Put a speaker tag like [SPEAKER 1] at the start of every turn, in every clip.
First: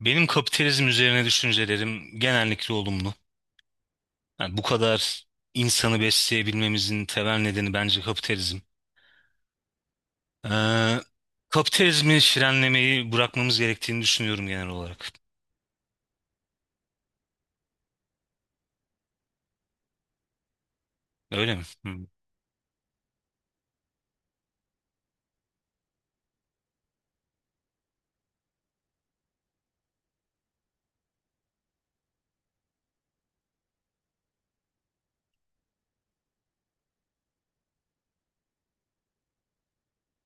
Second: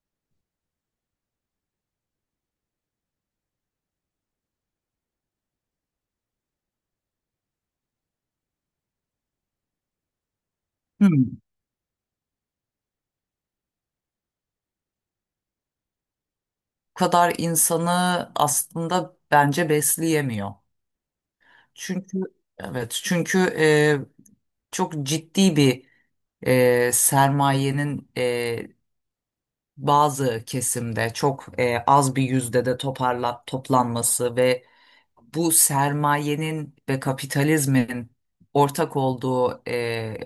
[SPEAKER 1] Benim kapitalizm üzerine düşüncelerim genellikle olumlu. Yani bu kadar insanı besleyebilmemizin temel nedeni bence kapitalizm. Ee,
[SPEAKER 2] Hmm.
[SPEAKER 1] Kapitalizmi frenlemeyi bırakmamız gerektiğini düşünüyorum genel olarak.
[SPEAKER 2] Bu kadar insanı aslında bence besleyemiyor.
[SPEAKER 1] Öyle mi? Hı.
[SPEAKER 2] Çünkü evet çünkü çok ciddi bir sermayenin bazı kesimde çok az bir yüzde de toplanması ve bu sermayenin ve kapitalizmin ortak olduğu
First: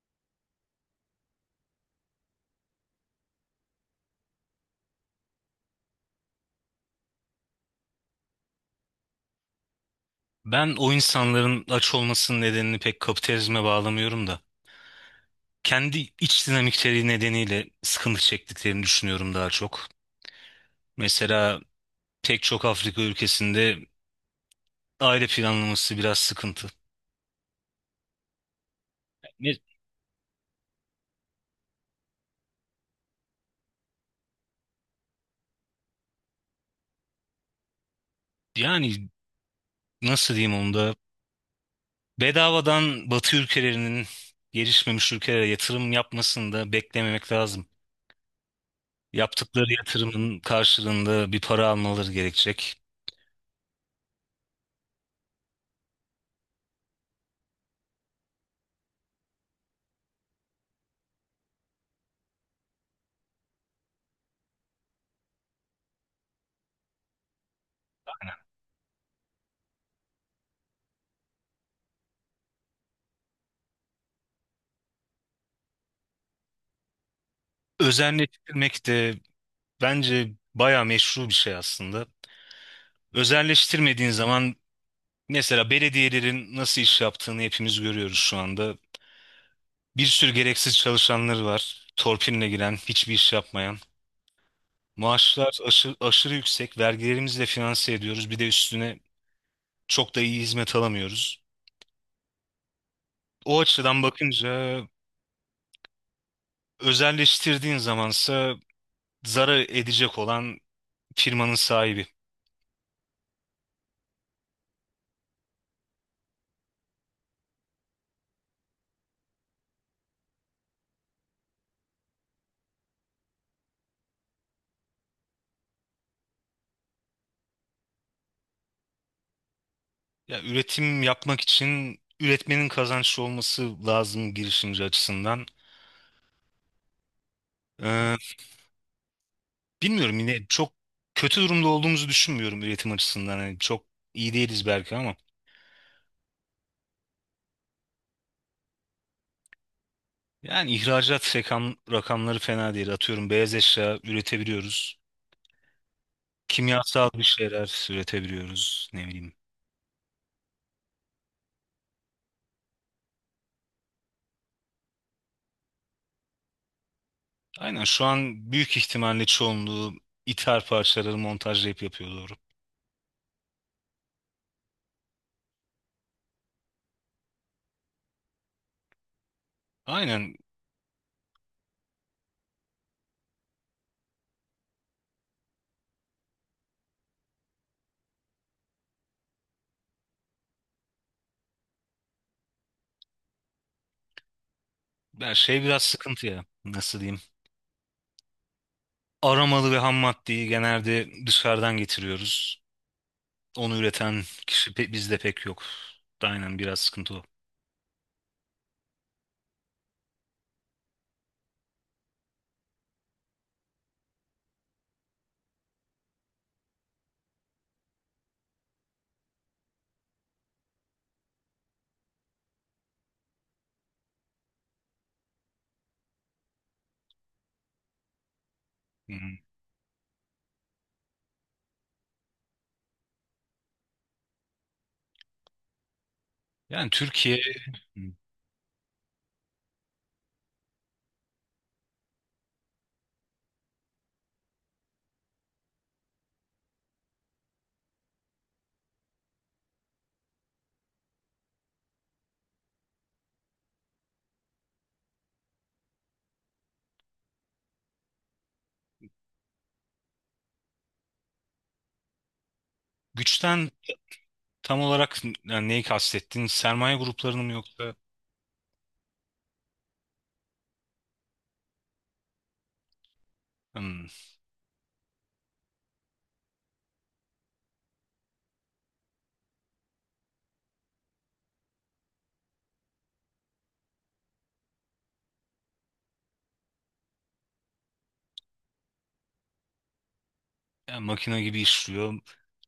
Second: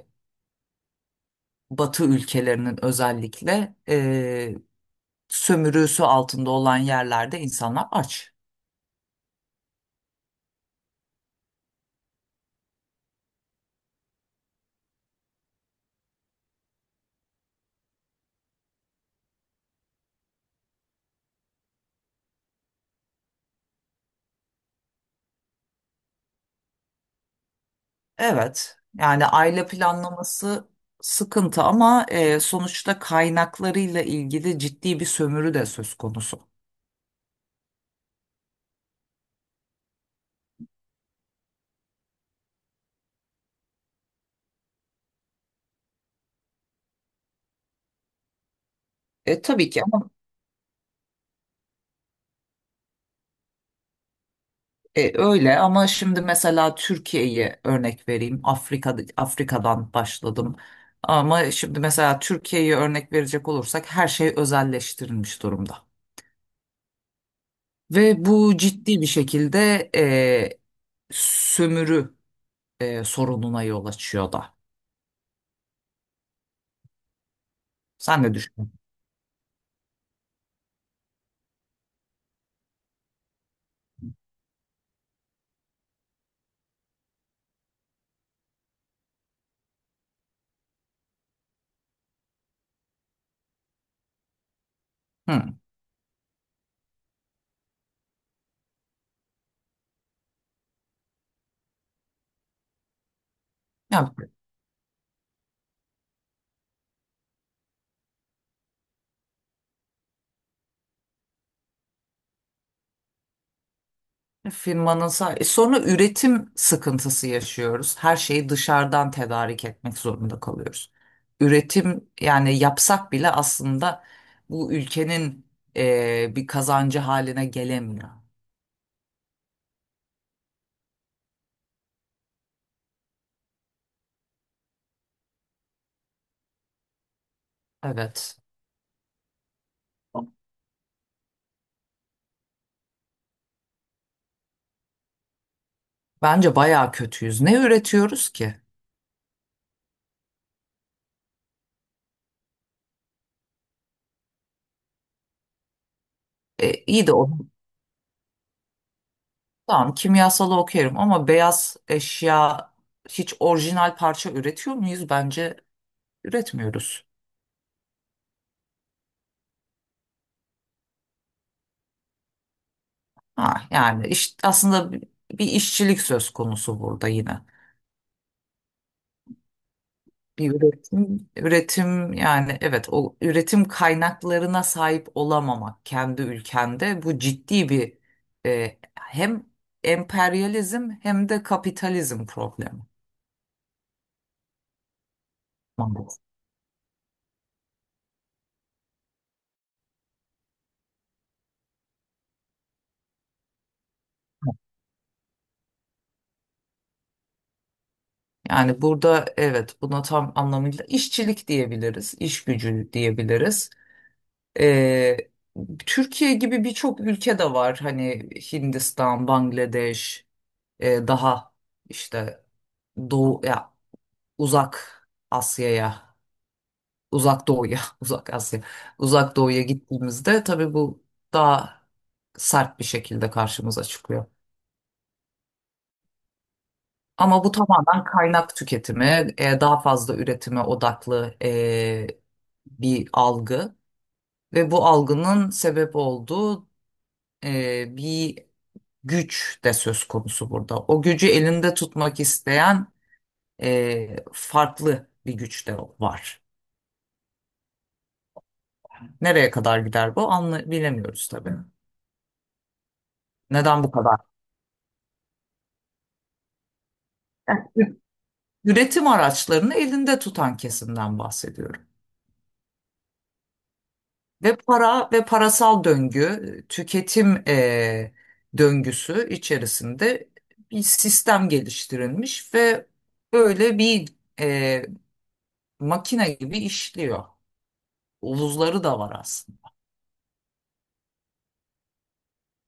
[SPEAKER 2] Batı ülkelerinin özellikle sömürüsü altında olan yerlerde insanlar aç.
[SPEAKER 1] Ben o insanların aç olmasının nedenini pek kapitalizme bağlamıyorum da. Kendi iç dinamikleri nedeniyle sıkıntı çektiklerini düşünüyorum daha çok. Mesela pek çok Afrika ülkesinde aile planlaması biraz sıkıntı.
[SPEAKER 2] Evet, yani
[SPEAKER 1] Ne-
[SPEAKER 2] aile planlaması sıkıntı ama sonuçta kaynaklarıyla ilgili ciddi bir sömürü de söz konusu.
[SPEAKER 1] Yani nasıl diyeyim onu da? Bedavadan Batı ülkelerinin gelişmemiş ülkelere yatırım yapmasını da beklememek lazım.
[SPEAKER 2] Tabii
[SPEAKER 1] Yaptıkları
[SPEAKER 2] ki ama
[SPEAKER 1] yatırımın karşılığında bir para almaları gerekecek.
[SPEAKER 2] öyle ama şimdi mesela Türkiye'yi örnek vereyim. Afrika'dan başladım. Ama şimdi mesela Türkiye'yi örnek verecek olursak her şey özelleştirilmiş durumda. Ve bu ciddi bir şekilde sömürü sorununa yol açıyor da. Sen ne düşünüyorsun?
[SPEAKER 1] Özelleştirmek de bence bayağı meşru bir şey aslında. Özelleştirmediğin zaman mesela belediyelerin nasıl iş yaptığını hepimiz görüyoruz şu anda. Bir sürü gereksiz çalışanları var. Torpiline giren, hiçbir iş yapmayan.
[SPEAKER 2] Hı.
[SPEAKER 1] Maaşlar aşırı yüksek, vergilerimizle finanse ediyoruz. Bir de üstüne çok da iyi hizmet alamıyoruz. O açıdan
[SPEAKER 2] Ya
[SPEAKER 1] bakınca özelleştirdiğin zamansa zarar edecek olan firmanın sahibi.
[SPEAKER 2] Sonra üretim sıkıntısı yaşıyoruz. Her şeyi dışarıdan tedarik etmek zorunda kalıyoruz. Üretim yani yapsak bile aslında bu ülkenin bir kazancı haline gelemiyor.
[SPEAKER 1] Ya üretim yapmak için üretmenin kazançlı olması lazım girişimci açısından. Ee,
[SPEAKER 2] Evet.
[SPEAKER 1] Bilmiyorum yine çok kötü durumda olduğumuzu düşünmüyorum üretim açısından. Yani çok iyi değiliz belki ama.
[SPEAKER 2] Bence bayağı kötüyüz. Ne üretiyoruz ki?
[SPEAKER 1] Yani ihracat rakamları fena değil. Atıyorum beyaz eşya üretebiliyoruz.
[SPEAKER 2] İyi
[SPEAKER 1] Kimyasal
[SPEAKER 2] de
[SPEAKER 1] bir
[SPEAKER 2] o.
[SPEAKER 1] şeyler üretebiliyoruz. Ne bileyim.
[SPEAKER 2] Tamam kimyasalı okuyorum ama beyaz eşya hiç orijinal parça üretiyor muyuz? Bence üretmiyoruz.
[SPEAKER 1] Aynen, şu an büyük ihtimalle çoğunluğu ithal parçaları montajlayıp yapıyor doğru.
[SPEAKER 2] Ha, yani aslında bir işçilik söz konusu burada yine.
[SPEAKER 1] Aynen,
[SPEAKER 2] Bir üretim yani evet o üretim kaynaklarına sahip olamamak kendi ülkende bu ciddi bir hem emperyalizm hem de kapitalizm problemi.
[SPEAKER 1] ya şey biraz
[SPEAKER 2] Maalesef.
[SPEAKER 1] sıkıntı ya nasıl diyeyim. Aramalı ve ham maddeyi genelde dışarıdan getiriyoruz. Onu üreten kişi bizde pek yok. Aynen biraz sıkıntı o.
[SPEAKER 2] Yani burada evet buna tam anlamıyla işçilik diyebiliriz, iş gücü diyebiliriz. E, Türkiye gibi birçok ülke de var hani Hindistan, Bangladeş. Daha işte doğu ya uzak Asya'ya, uzak doğuya, uzak Asya,
[SPEAKER 1] Hı.
[SPEAKER 2] uzak doğuya gittiğimizde tabii bu daha sert bir şekilde karşımıza çıkıyor.
[SPEAKER 1] Yani Türkiye
[SPEAKER 2] Ama bu tamamen
[SPEAKER 1] hmm,
[SPEAKER 2] kaynak tüketimi, daha fazla üretime odaklı bir algı ve bu algının sebep olduğu bir güç de söz konusu burada. O gücü elinde tutmak isteyen farklı bir güç de var. Nereye kadar gider bu anla bilemiyoruz tabii.
[SPEAKER 1] güçten
[SPEAKER 2] Neden bu kadar?
[SPEAKER 1] tam olarak yani neyi kastettin? Sermaye gruplarını mı, yoksa
[SPEAKER 2] Üretim araçlarını elinde tutan kesimden bahsediyorum.
[SPEAKER 1] hmm,
[SPEAKER 2] Ve para ve parasal döngü, tüketim döngüsü içerisinde bir sistem geliştirilmiş ve böyle bir eee, makine gibi işliyor. Uluzları da var aslında.
[SPEAKER 1] ya makine gibi işliyor.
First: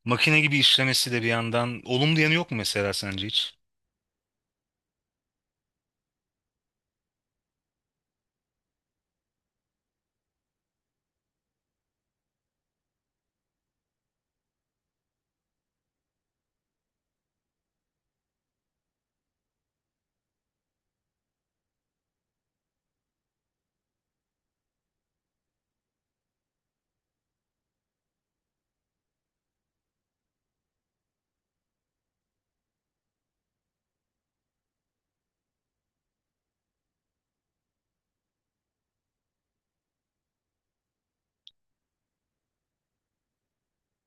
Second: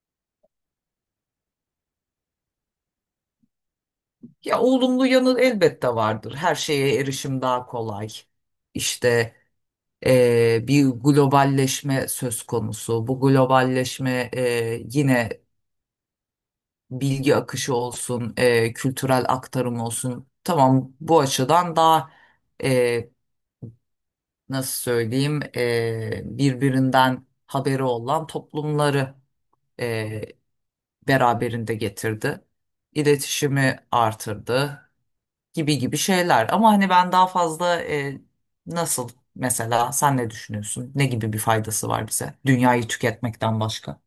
[SPEAKER 1] Makine gibi işlemesi de bir yandan olumlu yanı yok mu mesela sence hiç?
[SPEAKER 2] Ya olumlu yanı elbette vardır. Her şeye erişim daha kolay. İşte bir globalleşme söz konusu. Bu globalleşme yine bilgi akışı olsun, kültürel aktarım olsun. Tamam, bu açıdan daha e, nasıl söyleyeyim birbirinden haberi olan toplumları e, beraberinde getirdi. İletişimi artırdı. Gibi gibi şeyler. Ama hani ben daha fazla nasıl mesela sen ne düşünüyorsun? Ne gibi bir faydası var bize? Dünyayı tüketmekten başka.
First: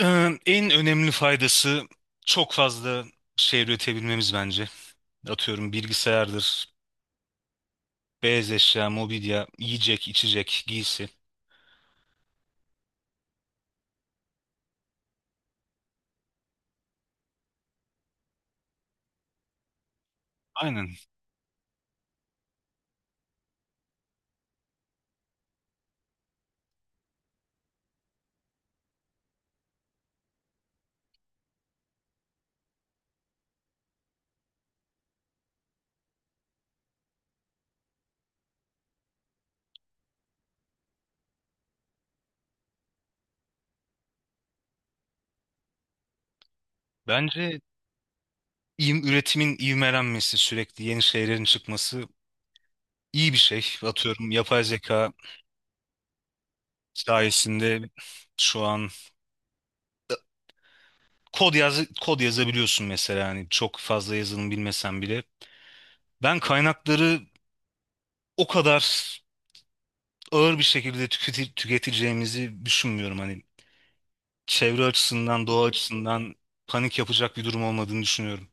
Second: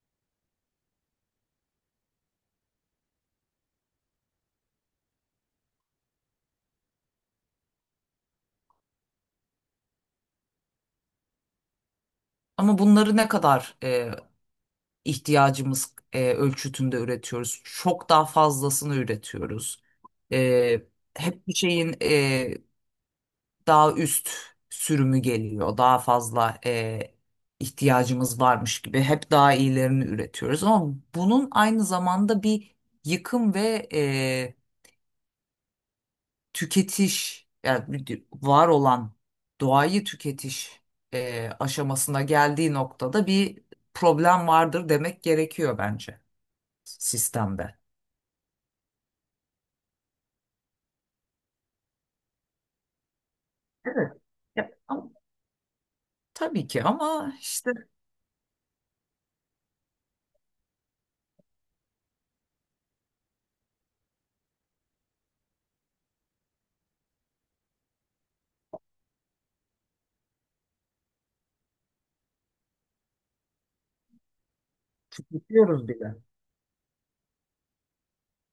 [SPEAKER 1] En önemli faydası çok fazla şey üretebilmemiz bence. Atıyorum bilgisayardır, beyaz eşya, mobilya, yiyecek, içecek, giysi.
[SPEAKER 2] Ama bunları ne kadar ihtiyacımız ölçütünde üretiyoruz? Çok daha fazlasını üretiyoruz. E,
[SPEAKER 1] Aynen.
[SPEAKER 2] Hep bir şeyin daha üst sürümü geliyor. Daha fazla ihtiyacımız varmış gibi hep daha iyilerini üretiyoruz. Ama bunun aynı zamanda bir yıkım ve tüketiş yani var olan doğayı tüketiş aşamasına geldiği noktada bir problem vardır demek gerekiyor bence
[SPEAKER 1] Bence
[SPEAKER 2] sistemde.
[SPEAKER 1] üretimin ivmelenmesi, sürekli yeni şeylerin çıkması iyi bir şey.
[SPEAKER 2] Evet.
[SPEAKER 1] Atıyorum yapay
[SPEAKER 2] Ya, ama
[SPEAKER 1] zeka
[SPEAKER 2] tabii ki ama işte
[SPEAKER 1] sayesinde şu an kod yazabiliyorsun mesela hani çok fazla yazılım bilmesen bile. Ben kaynakları o kadar ağır bir şekilde tüketeceğimizi düşünmüyorum hani çevre açısından, doğa
[SPEAKER 2] tüketiyoruz bile.
[SPEAKER 1] açısından panik yapacak bir durum olmadığını düşünüyorum.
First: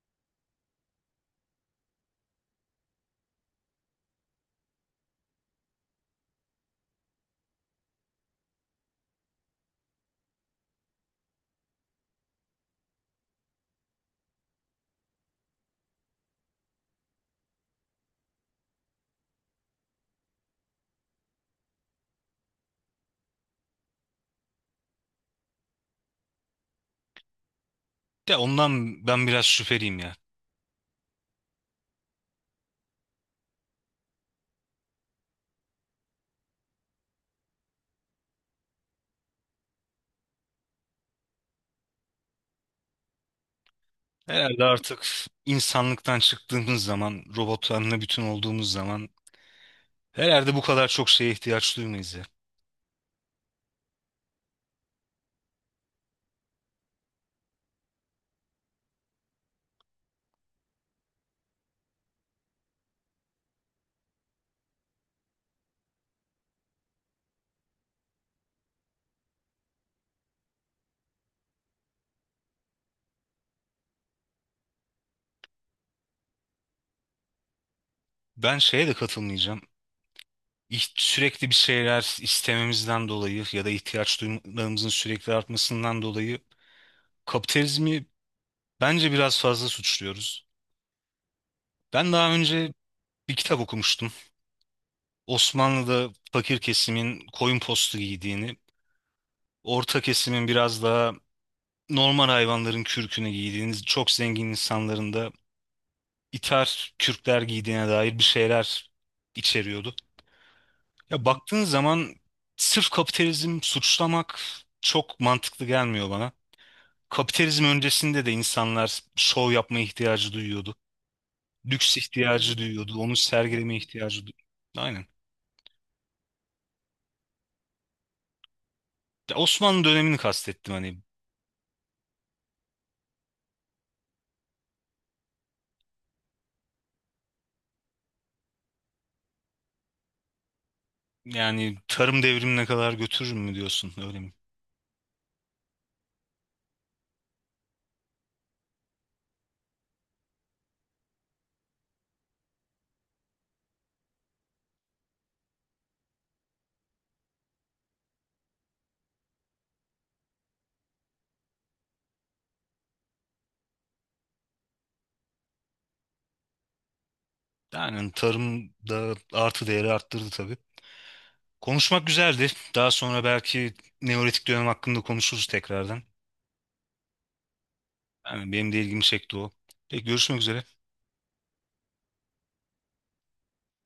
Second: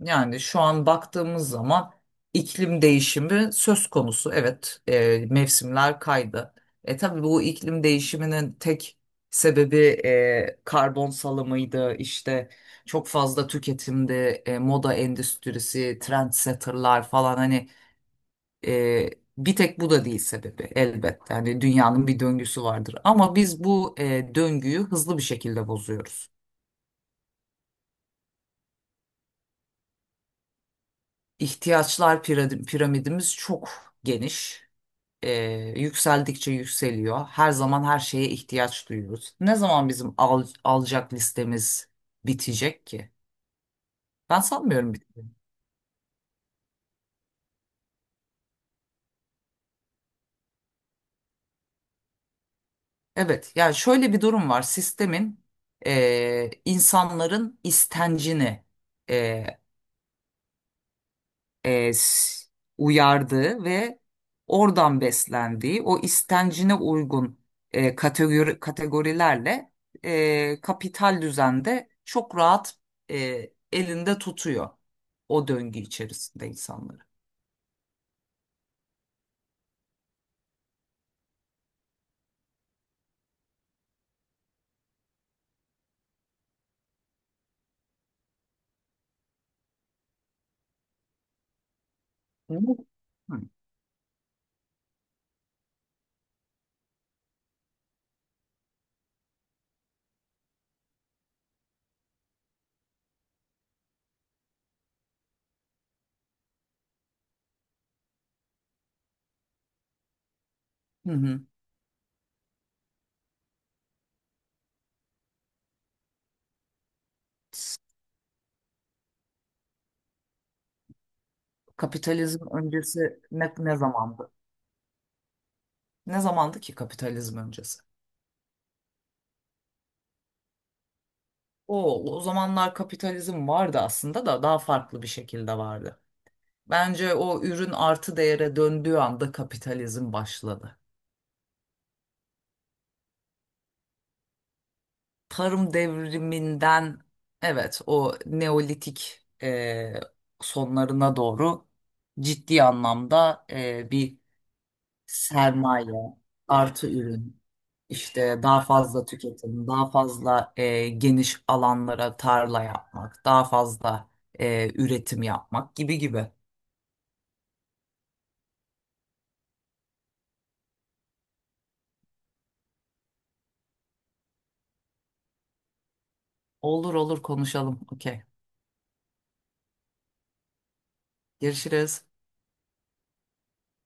[SPEAKER 2] Yani şu an baktığımız zaman iklim değişimi söz konusu. Evet, mevsimler kaydı. E tabii bu iklim değişiminin tek sebebi karbon salımıydı. İşte çok fazla tüketimdi, moda endüstrisi, trendsetterlar falan hani e, bir tek bu da değil sebebi elbette. Yani dünyanın bir döngüsü vardır. Ama biz bu döngüyü hızlı bir şekilde bozuyoruz.
[SPEAKER 1] Ya ondan ben biraz şüpheliyim ya.
[SPEAKER 2] İhtiyaçlar piramidimiz çok geniş. e, Yükseldikçe yükseliyor. Her zaman her şeye ihtiyaç duyuyoruz. Ne zaman bizim alacak listemiz bitecek ki? Ben
[SPEAKER 1] Herhalde
[SPEAKER 2] sanmıyorum
[SPEAKER 1] artık
[SPEAKER 2] biteceğini.
[SPEAKER 1] insanlıktan çıktığımız zaman, robotlarla bütün olduğumuz zaman herhalde bu kadar çok şeye ihtiyaç duymayız ya.
[SPEAKER 2] Evet, yani şöyle bir durum var. Sistemin insanların istencini e, e, s- uyardığı ve oradan beslendiği o istencine uygun kategorilerle kapital düzende çok rahat elinde tutuyor o döngü içerisinde insanları.
[SPEAKER 1] Ben şeye de katılmayacağım. Sürekli bir şeyler istememizden dolayı ya da ihtiyaç duymalarımızın sürekli artmasından dolayı kapitalizmi bence biraz fazla suçluyoruz. Ben daha
[SPEAKER 2] Hı.
[SPEAKER 1] önce bir
[SPEAKER 2] Hı.
[SPEAKER 1] kitap okumuştum. Osmanlı'da fakir kesimin koyun postu giydiğini, orta kesimin biraz daha normal hayvanların kürkünü giydiğini, çok zengin insanların da iter kürkler giydiğine dair bir şeyler içeriyordu.
[SPEAKER 2] Hı
[SPEAKER 1] Ya
[SPEAKER 2] hı.
[SPEAKER 1] baktığın zaman sırf kapitalizm suçlamak çok mantıklı gelmiyor bana. Kapitalizm öncesinde de insanlar şov yapma ihtiyacı duyuyordu. Lüks
[SPEAKER 2] Kapitalizm
[SPEAKER 1] ihtiyacı duyuyordu. Onu
[SPEAKER 2] öncesi
[SPEAKER 1] sergileme
[SPEAKER 2] ne
[SPEAKER 1] ihtiyacı
[SPEAKER 2] zamandı?
[SPEAKER 1] duyuyordu. Aynen.
[SPEAKER 2] Ne zamandı ki kapitalizm öncesi?
[SPEAKER 1] Ya Osmanlı dönemini kastettim hani.
[SPEAKER 2] O zamanlar kapitalizm vardı aslında da daha farklı bir şekilde vardı. Bence o ürün artı değere döndüğü anda kapitalizm başladı.
[SPEAKER 1] Yani tarım devrimine kadar götürür mü diyorsun, öyle mi?
[SPEAKER 2] Tarım devriminden evet o Neolitik sonlarına doğru ciddi anlamda bir sermaye artı ürün işte daha fazla tüketim daha fazla geniş alanlara tarla yapmak daha fazla üretim yapmak gibi gibi.
[SPEAKER 1] Yani tarım da artı değeri arttırdı tabii. Konuşmak güzeldi. Daha sonra belki Neolitik dönem hakkında konuşuruz tekrardan.
[SPEAKER 2] Olur olur konuşalım. Okey.
[SPEAKER 1] Yani benim de ilgimi çekti o. Peki, görüşmek üzere.
[SPEAKER 2] Görüşürüz.